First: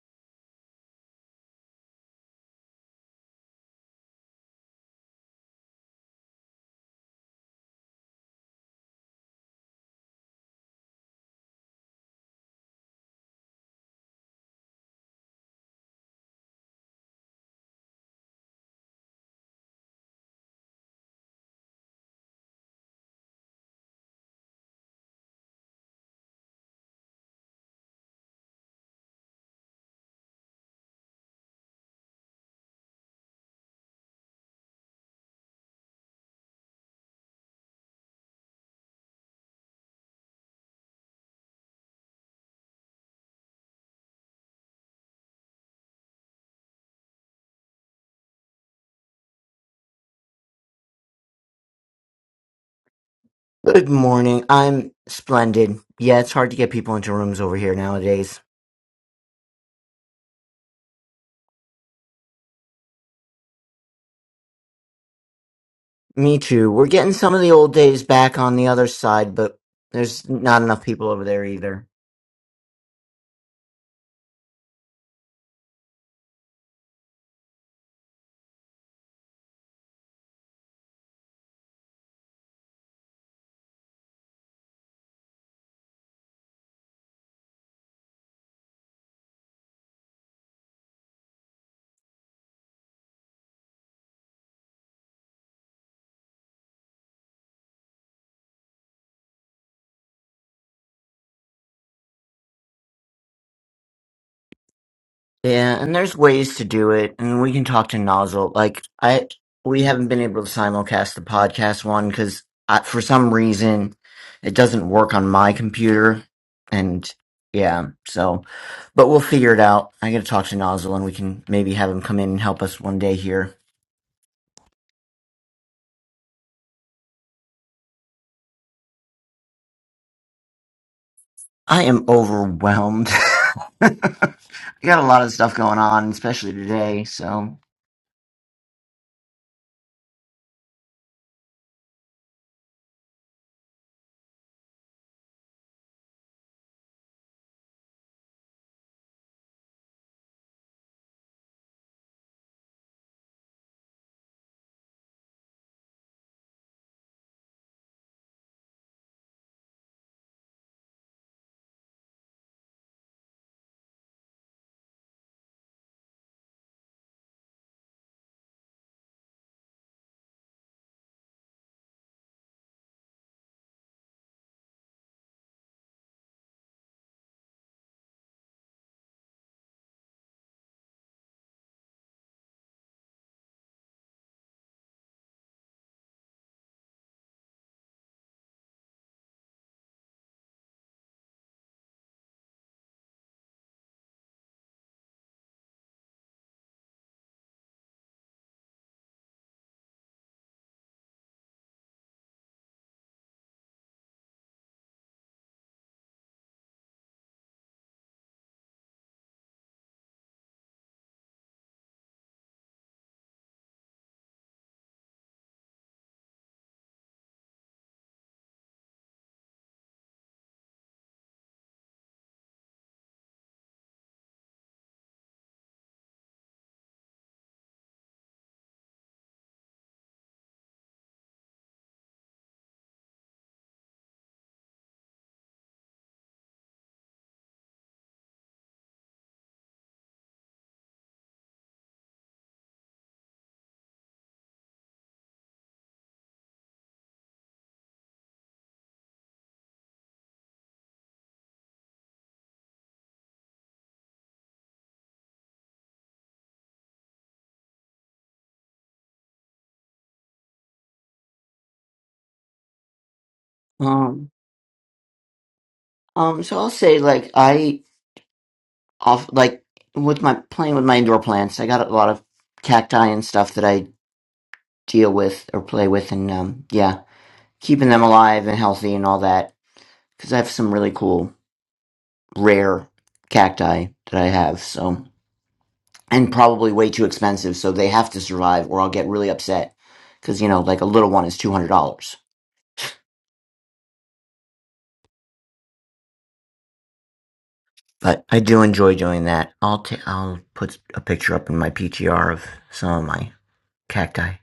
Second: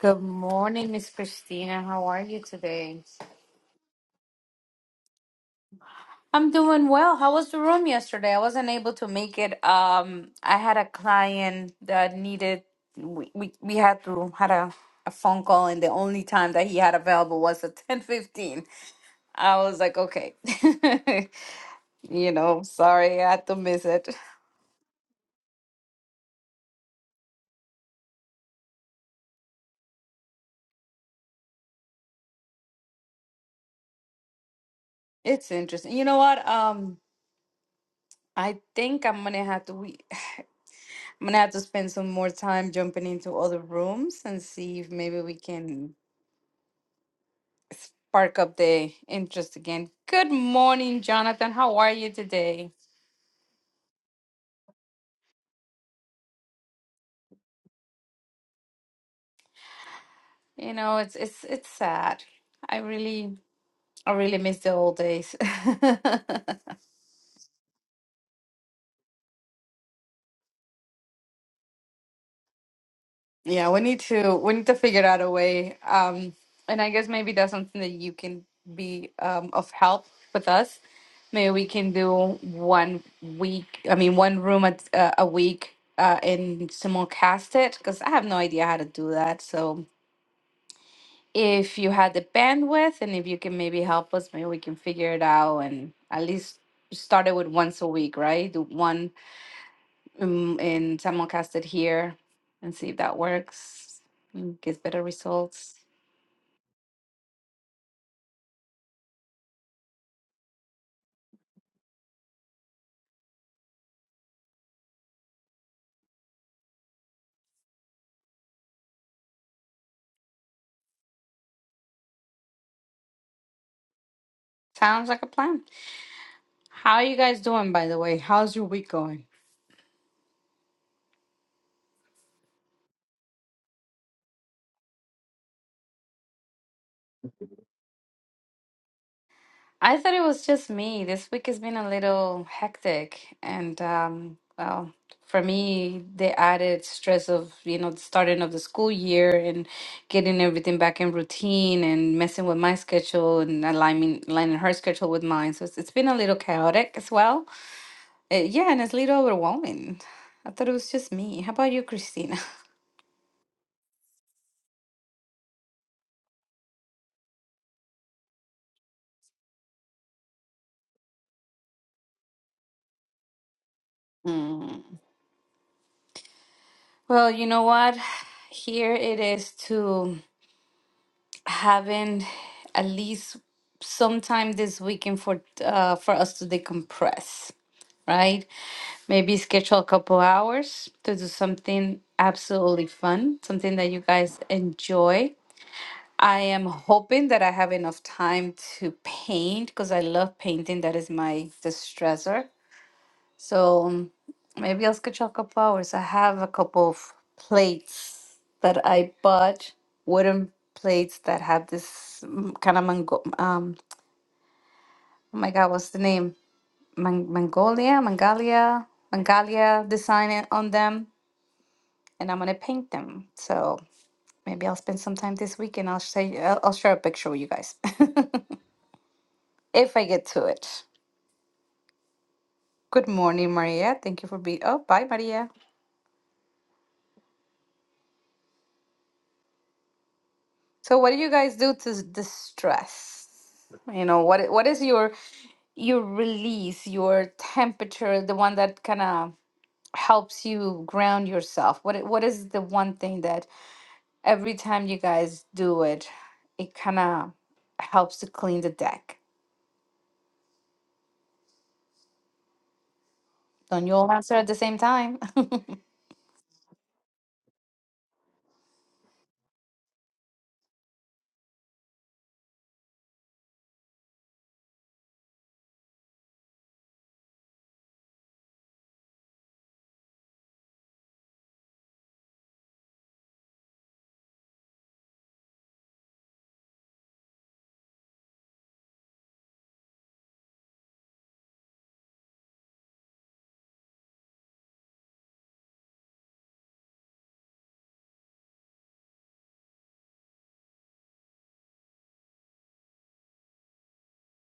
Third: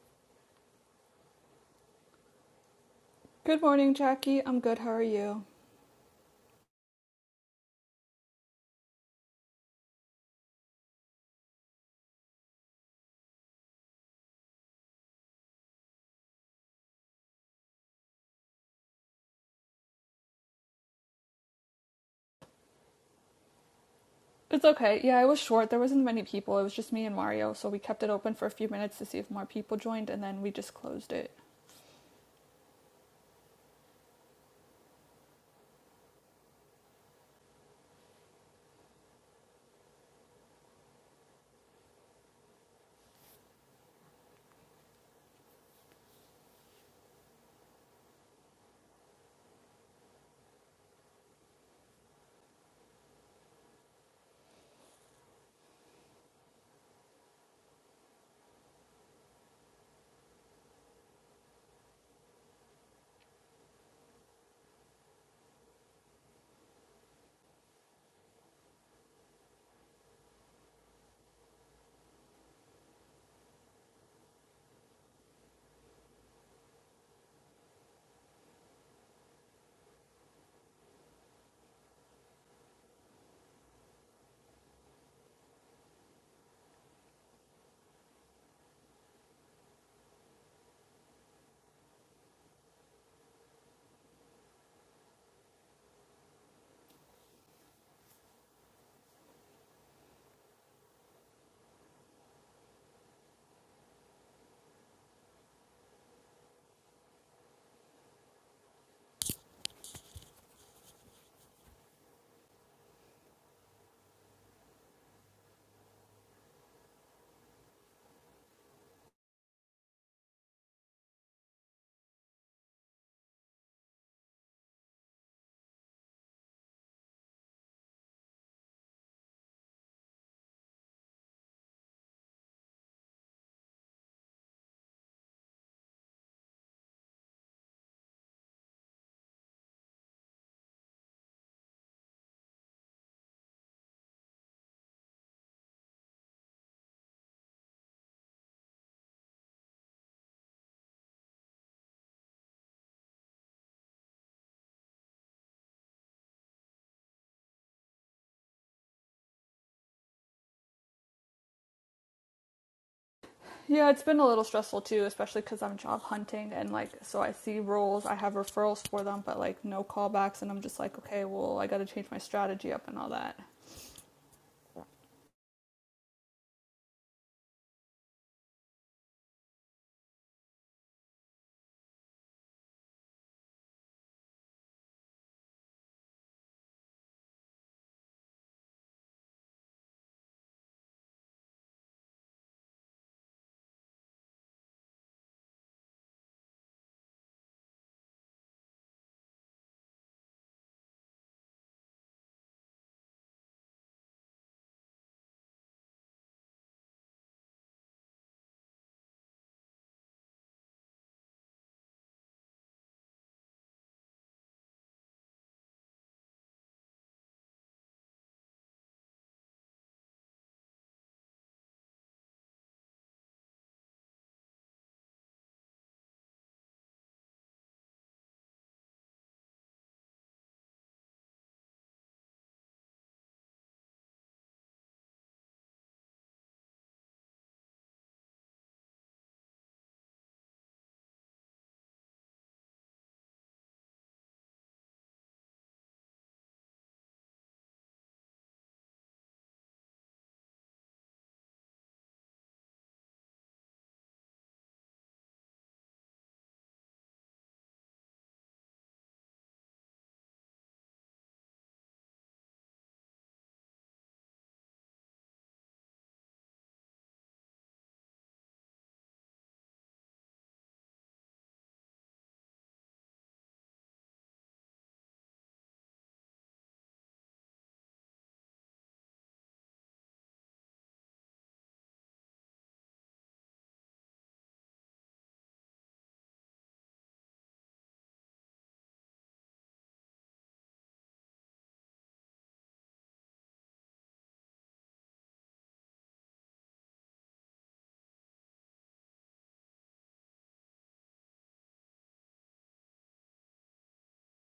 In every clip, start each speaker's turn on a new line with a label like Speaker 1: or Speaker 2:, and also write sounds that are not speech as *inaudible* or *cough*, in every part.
Speaker 1: Good morning, Miss Christina. How are you today?
Speaker 2: Good morning, Jackie. I'm good. How are you?
Speaker 1: I'm doing well. How was the room yesterday? I wasn't able to make it. Um, I had a client that needed we we, we had to had a, a phone call and the only time that he had available was at *laughs* 10:15. I was like, okay. *laughs* You know, sorry, I had to miss it.
Speaker 2: It's okay. Yeah, it was short. There wasn't many people. It was just me and Mario, so we kept it open for a few minutes to see if more people joined, and then we just closed it.
Speaker 1: It's interesting. You know what? Um, I think I'm gonna have to we *sighs* I'm gonna have to spend some more time jumping into other rooms and see if maybe we can spark up the interest again. Good morning, Jonathan. How are you today?
Speaker 3: Good morning. I'm splendid. Yeah, it's hard to get people into rooms over here nowadays.
Speaker 1: You know, it's it's it's sad. I really I really miss the old days. *laughs*
Speaker 3: Me too. We're getting some of the old days back on the other side, but there's not enough people over there either.
Speaker 1: Yeah, we need to we need to figure out a way. Um, and I guess maybe that's something that you can be um of help with us. Maybe we can do one week, I mean one room at, uh, a week uh and simulcast it because I have no idea how to do that. So if you had the bandwidth and if you can maybe help us, maybe we can figure it out and at least start it with once a week, right? Do one um, and simulcast it here and see if that works and gives better results.
Speaker 3: Yeah, and there's ways to do it, and we can talk to Nozzle. Like I, we haven't been able to simulcast the podcast one because for some reason it doesn't work on my computer, and yeah, so but we'll figure it out. I gotta talk to Nozzle, and we can maybe have him come in and help us one day here.
Speaker 1: Sounds like a plan. How are you guys doing, by the way? How's your week going?
Speaker 3: I am overwhelmed. *laughs* I got a lot of stuff going on, especially today. So,
Speaker 1: I thought it was just me. This week has been a little hectic, and um, well, for me, the added stress of, you know, the starting of the school year and getting everything back in routine and messing with my schedule and aligning aligning her schedule with mine. So it's, it's been a little chaotic as well. Uh, yeah, and it's a little overwhelming. I thought it was just me. How about you, Christina? *laughs*
Speaker 2: Yeah, it's been a little stressful too, especially because I'm job hunting and like, so I see roles, I have referrals for them, but like no callbacks, and I'm just like, okay, well, I got to change my strategy up and all that.
Speaker 1: Mm. Well, you know what? Here it is to. having at least sometime this weekend for uh, for us to decompress, right? Maybe schedule a couple hours to do something absolutely fun, something that you guys enjoy. I am hoping that I have enough time to paint because I love painting. That is my distressor. So um, maybe I'll sketch you a couple hours. I have a couple of plates that I bought, wooden plates that have this kind of mango. Um, oh my God, what's the name? Man- Mongolia, Mangalia, Mangalia design it on them, and I'm gonna paint them. So maybe I'll spend some time this weekend. I'll say I'll, I'll share a picture with you guys *laughs* if I get to it. Good morning, Maria. Thank you for being. Oh, bye, Maria. So what do you guys do to s- distress? You know, what i- what is your your release, your temperature, the one that kind of helps you ground yourself? What i- what is the one thing that every time you guys do it, it kind of helps to clean the deck? Don't you all
Speaker 3: um,
Speaker 1: answer at the same time? *laughs*
Speaker 3: um, so I'll say like I off like with my playing with my indoor plants. I got a lot of cacti and stuff that I deal with or play with, and um, yeah, keeping them alive and healthy and all that. Because I have some really cool rare cacti that I have. So, and probably way too expensive, so they have to survive, or I'll get really upset. Because you know, like a little one is two hundred dollars. But I do enjoy doing that. I'll t- I'll put a picture up in my PTR of some of my cacti.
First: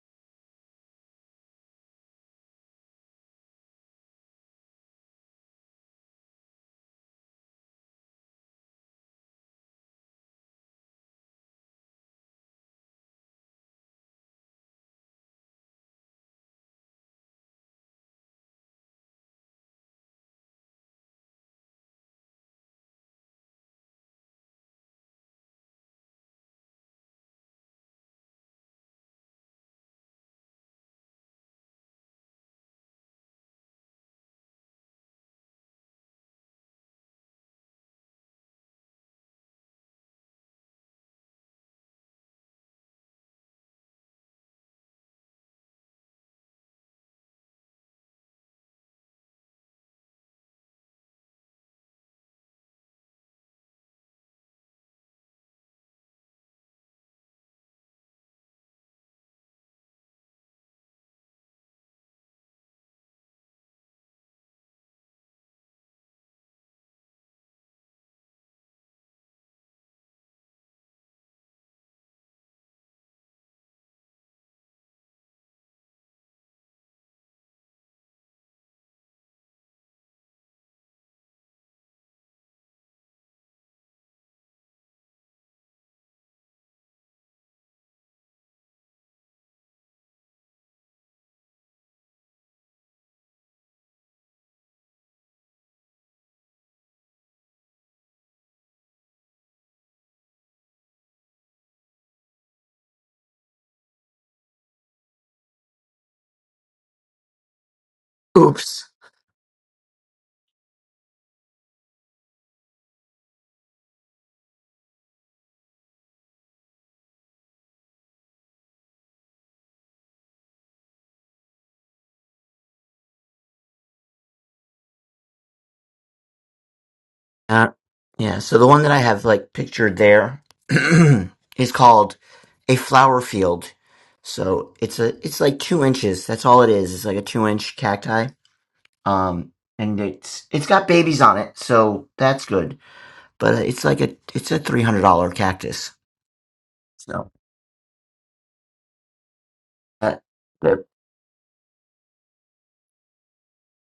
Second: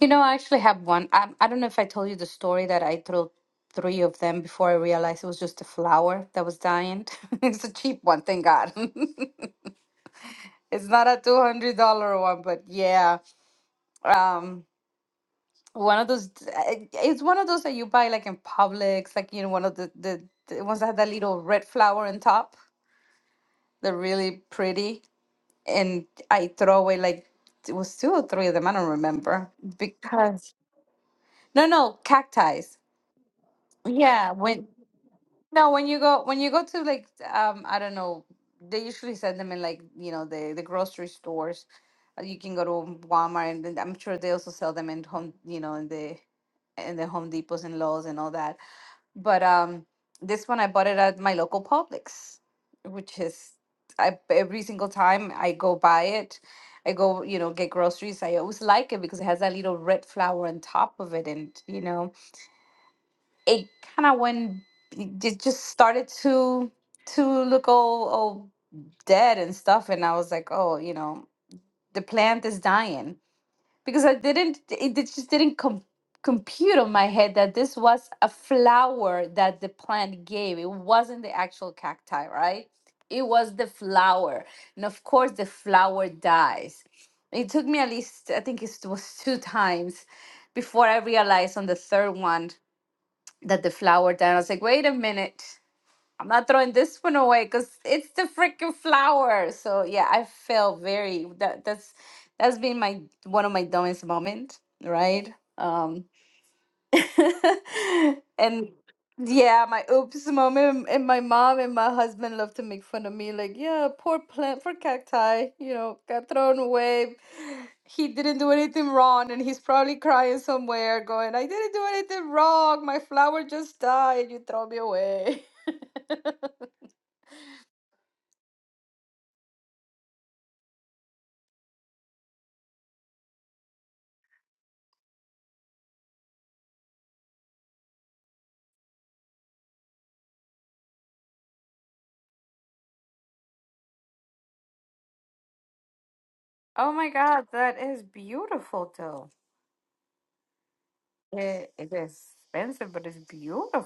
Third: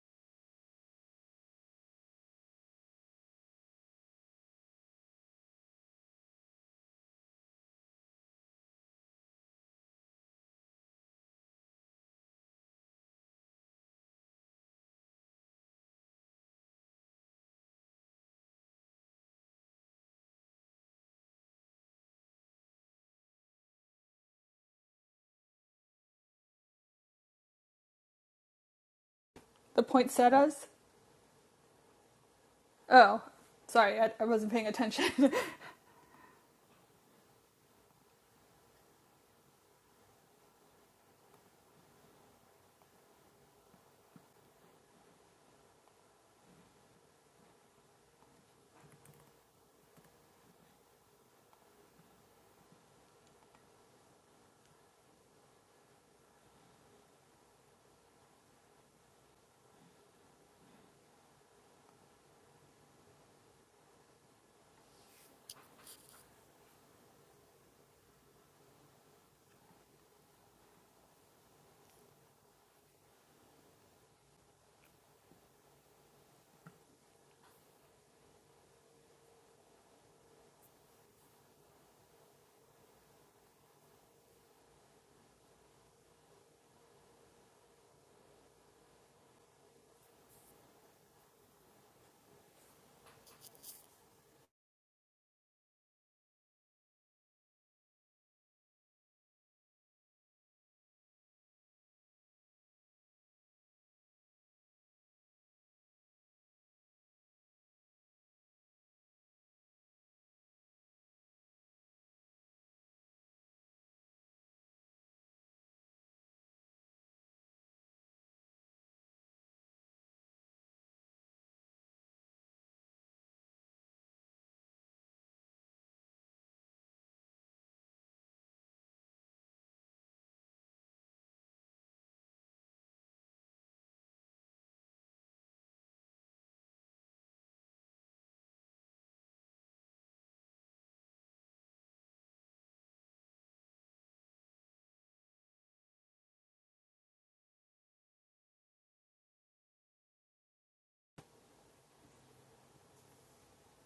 Speaker 1: You know, I actually have one. I, I don't know if I told you the story that I threw three of them before I realized it was just a flower that was dying. *laughs* it's a cheap one, thank God. *laughs* It's not a two hundred dollar one, but yeah, um, one of those. I- It's one of those that you buy like in Publix, like you know, one of the the, the ones that have that little red flower on top. They're really pretty, and I throw away like it was two or three of them. I don't remember
Speaker 2: The
Speaker 1: because
Speaker 2: poinsettias?
Speaker 1: no, no cacti.
Speaker 2: Oh, sorry, I, I
Speaker 1: Yeah,
Speaker 2: wasn't
Speaker 1: when
Speaker 2: paying attention.
Speaker 1: No, when you go when you go to like um I don't know, they usually send them in like, you know, the the grocery stores. Uh, You can go to Walmart and then I'm sure they also sell them in home, you know, in the in the Home Depots and Lowe's and all that. But um this one I bought it at my local Publix, which is I every single time I go buy it, I go, you know, get groceries. I always like it because it has that little red flower on top of it and, you know, it kind of went it just started to to look all all dead and stuff and i was like oh you know the plant is dying because i didn't it it just didn't com- compute on my head that this was a flower that the plant gave it wasn't the actual cacti right it was the flower and of course the flower dies it took me at least i think it was two times before i realized on the third one that the flower down. I was like, wait a minute, I'm not throwing this one away because it's the freaking flower. So yeah, I felt very that that's that's been my one of my dumbest moment, right? Um, *laughs* and
Speaker 3: Oops.
Speaker 1: yeah, my oops moment. And my mom and my husband love to make fun of me, like, yeah, poor plant for cacti, you know, got thrown away. He didn't do anything wrong, and he's probably crying somewhere, going, I didn't do anything wrong. My flower just died. You throw me away. *laughs*
Speaker 3: Uh, yeah. So the one that I have like pictured there *clears throat* is called a flower field. So it's a it's like two inches. That's all it is. It's like a two inch cacti. Um, and it's it's got babies on it, so that's good. But uh, it's like a it's a three hundred dollar cactus.
Speaker 1: Oh my
Speaker 3: So
Speaker 1: God, that is beautiful though.
Speaker 3: uh,
Speaker 1: It, it is expensive, but it's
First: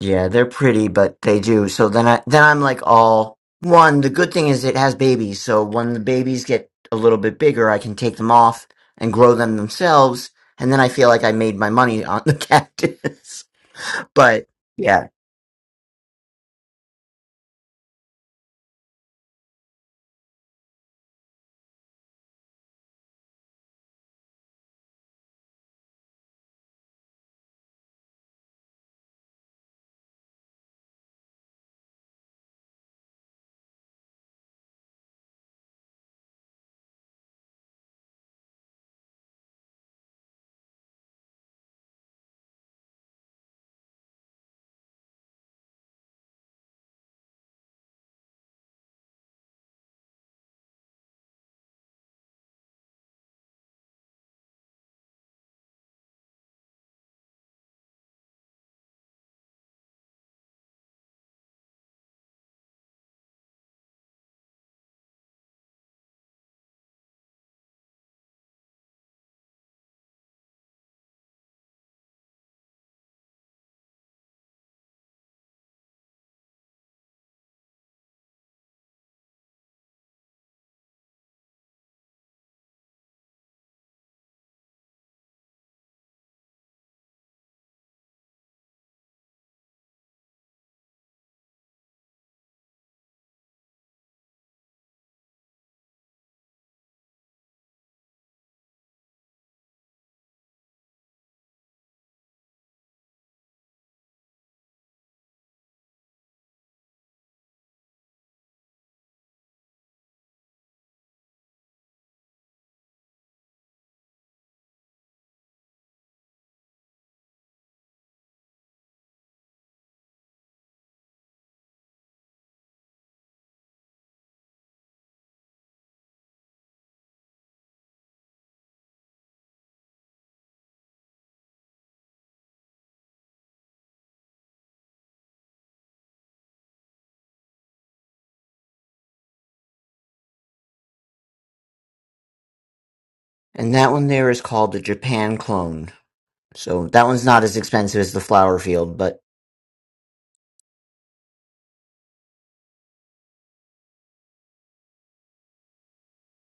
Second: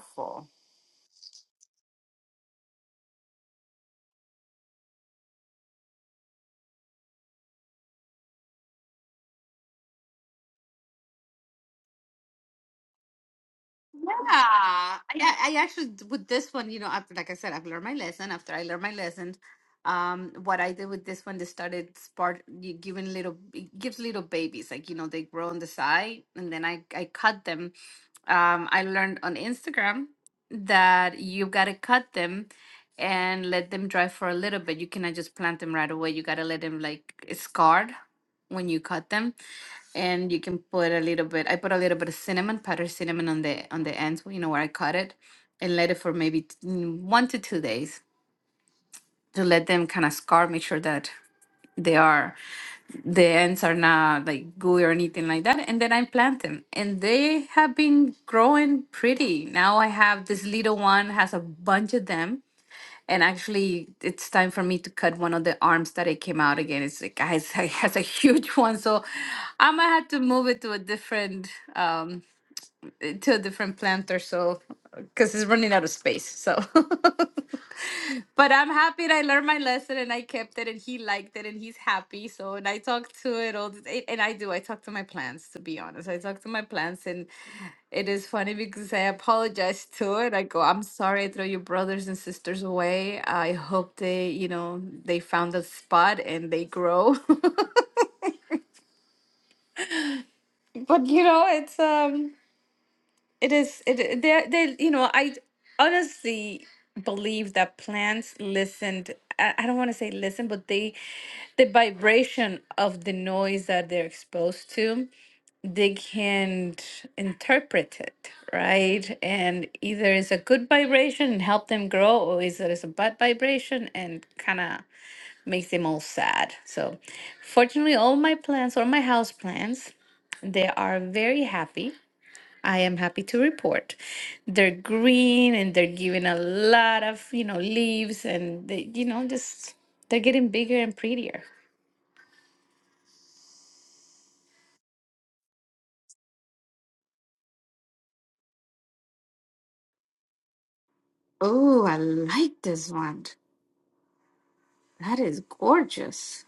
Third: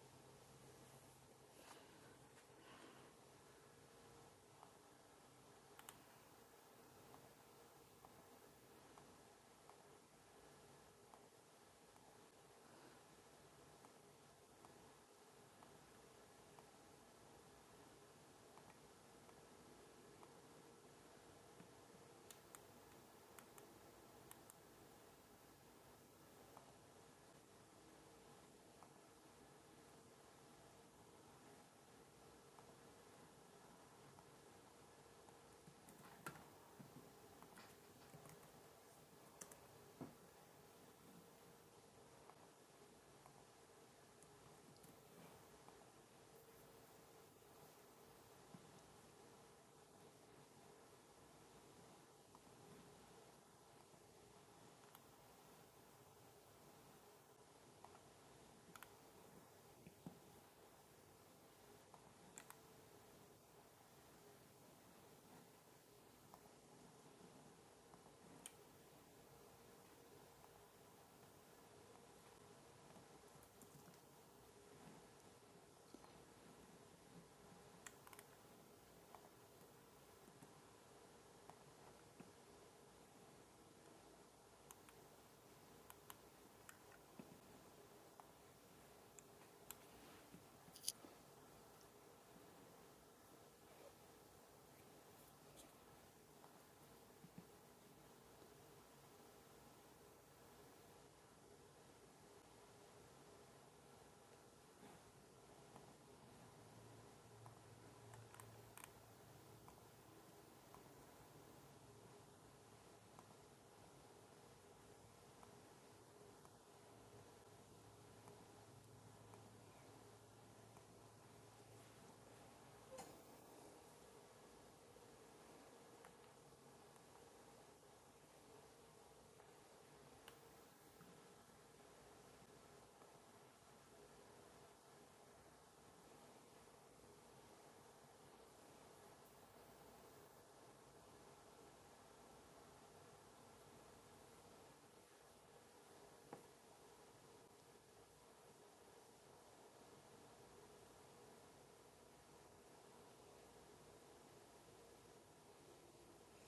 Speaker 3: Yeah, they're pretty, but they do. So then I then I'm like all one, the good thing is it has babies, so when the babies get a little bit bigger, I can take them off and grow them themselves, and then I feel like I made my money on the *laughs* cactus.
Speaker 1: Yeah,
Speaker 3: But
Speaker 1: I,
Speaker 3: yeah,
Speaker 1: I actually with this one, you know, after like I said, I've learned my lesson. After I learned my lesson, um, what I did with this one, they started spark you giving little, it gives little babies, like you know, they grow on the side, and then I I cut them. Um, I learned on Instagram that you gotta cut them and let them dry for a little bit. You cannot just plant them right away. You gotta let them like scarred when you cut them and you can put a little bit i put a little bit of cinnamon powdered cinnamon on the on the ends you know where i cut it and let it for maybe t- mm, one to two days to let them kind of scar make sure that they are the ends are not like gooey or anything like that and then i plant them and they have been growing pretty now i have this little one has a bunch of them and actually, it's time for me to cut one of the arms that it came out again. It's like, guys, *laughs* it has a huge one, so I might have to move it to a different, um, eh, to a different plant or so, because it's running out of space. So *laughs* But I'm happy that I learned my lesson and I kept it and he liked it and he's happy. So and I talk to it all the day and I do. I talk to my plants to be honest. I talk to my plants and it is funny because I apologize to it. I go, I'm sorry I throw your brothers and sisters away. I hope they, you know, they found a spot and they grow. *laughs* but you know, it's um It is it they they you know I honestly believe that plants listened I, I don't want to say listen but they the vibration of the noise that they're exposed to they can interpret it right and either it's a good vibration and help them grow or is it is a bad vibration and kind of makes them all sad so fortunately all my plants or my house plants they are very happy I am happy to report. They're green and they're giving a lot of, you know, leaves and they, you know, just they're getting bigger and prettier.
Speaker 3: and that one there is called the Japan clone. So that one's not as expensive as the flower field, but
Speaker 1: Oh, I like this one. That is gorgeous.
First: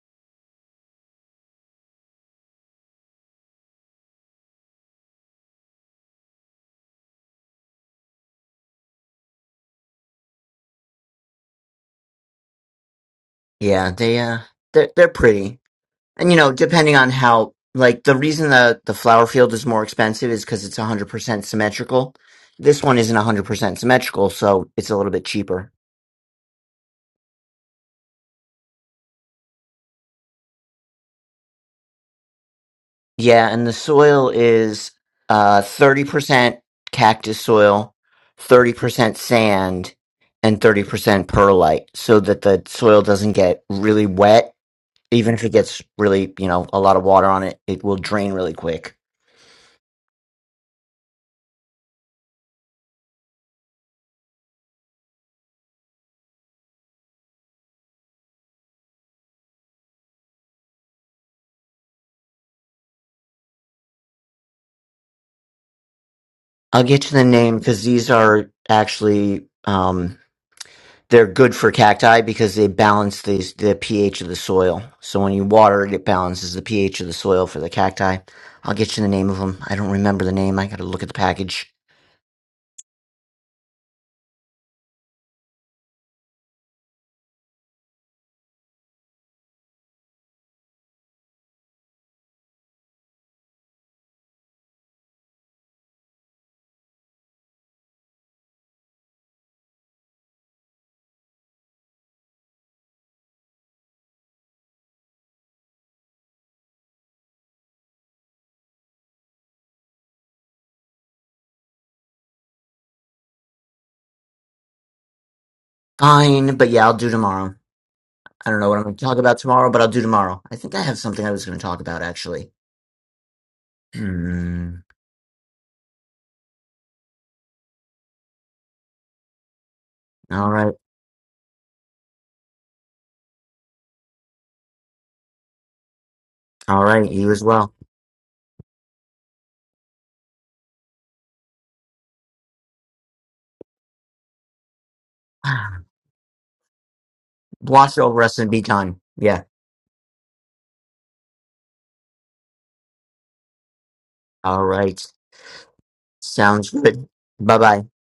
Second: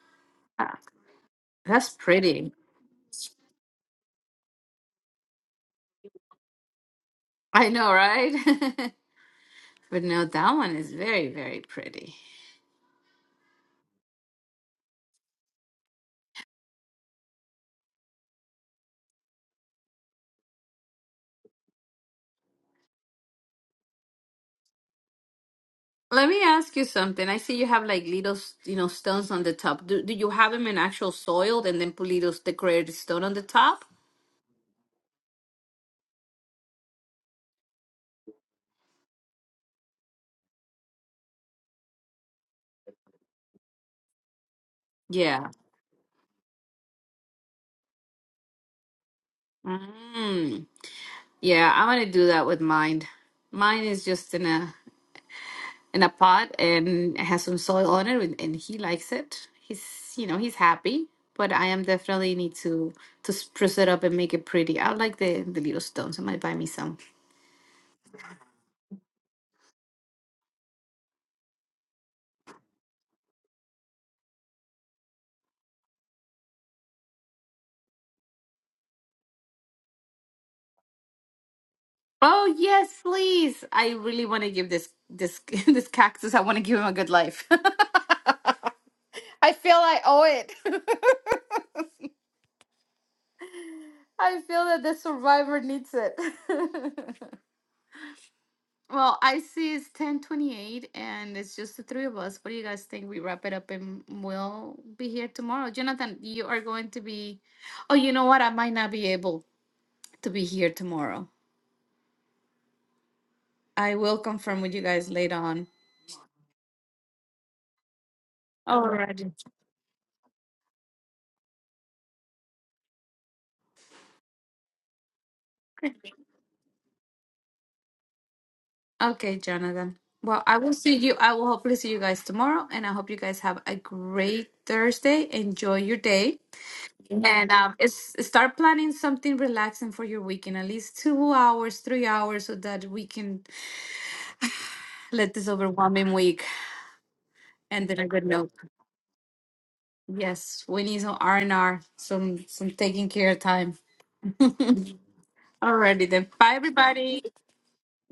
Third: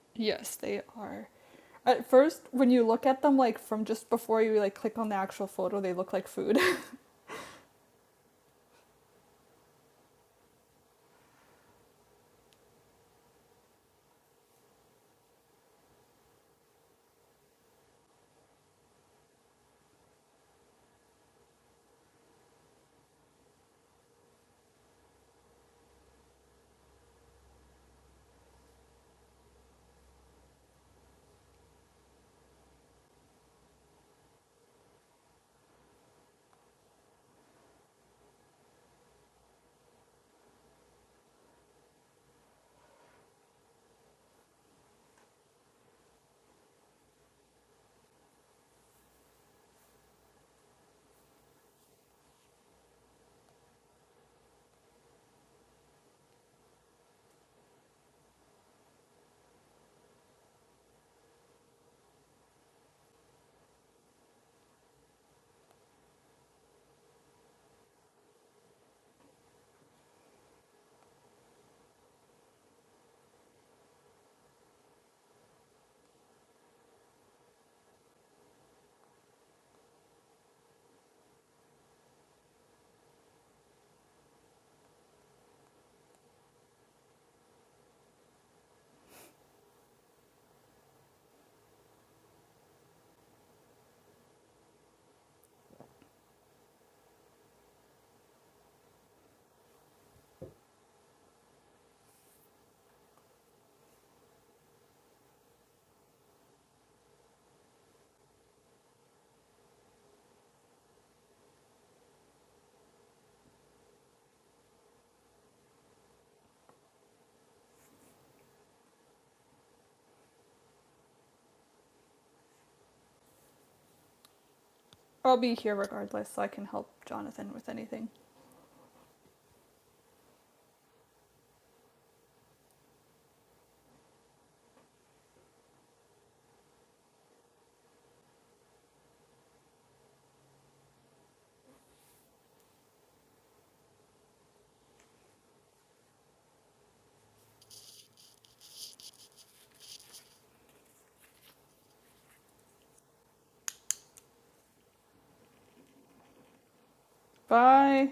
Speaker 2: *laughs* yes,
Speaker 1: Ah,
Speaker 2: they are.
Speaker 1: that's
Speaker 2: At first,
Speaker 1: pretty.
Speaker 2: when you look at them, like from just before you like click on the actual photo, they look like food.
Speaker 1: I know, right? *laughs* But no, that one is very, very pretty.
Speaker 3: yeah, they uh they're they're pretty. And you know, depending on how, like the reason the the flower field is more expensive is because it's 100% symmetrical. This one isn't 100% symmetrical, so it's a little bit cheaper.
Speaker 1: Let me ask you something. I see you have like little, s- you know, stones on the top. Do, do you have them in actual soil and then put little decorated stone on the
Speaker 3: Yeah, and the
Speaker 1: top?
Speaker 3: soil is uh 30% cactus soil, 30% sand, and 30% perlite, so that the soil doesn't get really wet. Even if
Speaker 1: Yeah.
Speaker 3: it gets really, you know, a lot of water on it, it will drain really quick.
Speaker 1: Mm. Yeah, I want to do that with mine. Mine is just in a in a pot and it has some soil on it, and and he likes it. He's you know he's happy, but I am definitely need to to spruce it up and make it pretty. I like the the little stones. I might buy me
Speaker 3: I'll
Speaker 1: some.
Speaker 3: get you the name because these are actually um They're good for cacti because they balance the, the pH of the soil. So when you water it, it balances the pH of the soil for the cacti. I'll get you the name of them. I don't remember the name. I got to look at the package.
Speaker 1: Oh yes, please! I really want to give this this *laughs* this cactus. I want to give him a good life. *laughs* I feel I owe it. *laughs* I feel that the survivor needs it. *laughs* Well, I see it's 10:28 and it's just the three of us. What do you guys think? We wrap it up and we'll be here tomorrow. Jonathan, you are going to be Oh, you know what? I might not be able to be here tomorrow. I will confirm with you guys later on.
Speaker 3: Fine, but yeah, I'll do tomorrow. I don't know what I'm going to talk
Speaker 1: Alrighty.
Speaker 3: about tomorrow, but I'll do tomorrow. I think I have something I was going to talk about actually. Hmm.
Speaker 2: I'll be here regardless, so I can help Jonathan with anything.
Speaker 1: Okay, Jonathan. Well,
Speaker 3: All
Speaker 1: I will
Speaker 3: right.
Speaker 1: see you. I will hopefully see you guys tomorrow, and I hope you guys have a great Thursday. Enjoy your day,
Speaker 3: All right. You as
Speaker 1: and um,
Speaker 3: well.
Speaker 1: it's, start planning something relaxing for your weekend. At least two hours, three hours, so that we can let this
Speaker 3: *sighs*
Speaker 1: overwhelming week end
Speaker 3: Wash
Speaker 1: in a
Speaker 3: over
Speaker 1: good
Speaker 3: us and
Speaker 1: note.
Speaker 3: be done. Yeah.
Speaker 1: Yes, we need some R and R, some some taking care of time. *laughs*
Speaker 3: All
Speaker 1: Alrighty
Speaker 3: right.
Speaker 1: then. Bye
Speaker 3: Sounds good.
Speaker 1: everybody.
Speaker 3: Bye bye.
Speaker 2: Bye.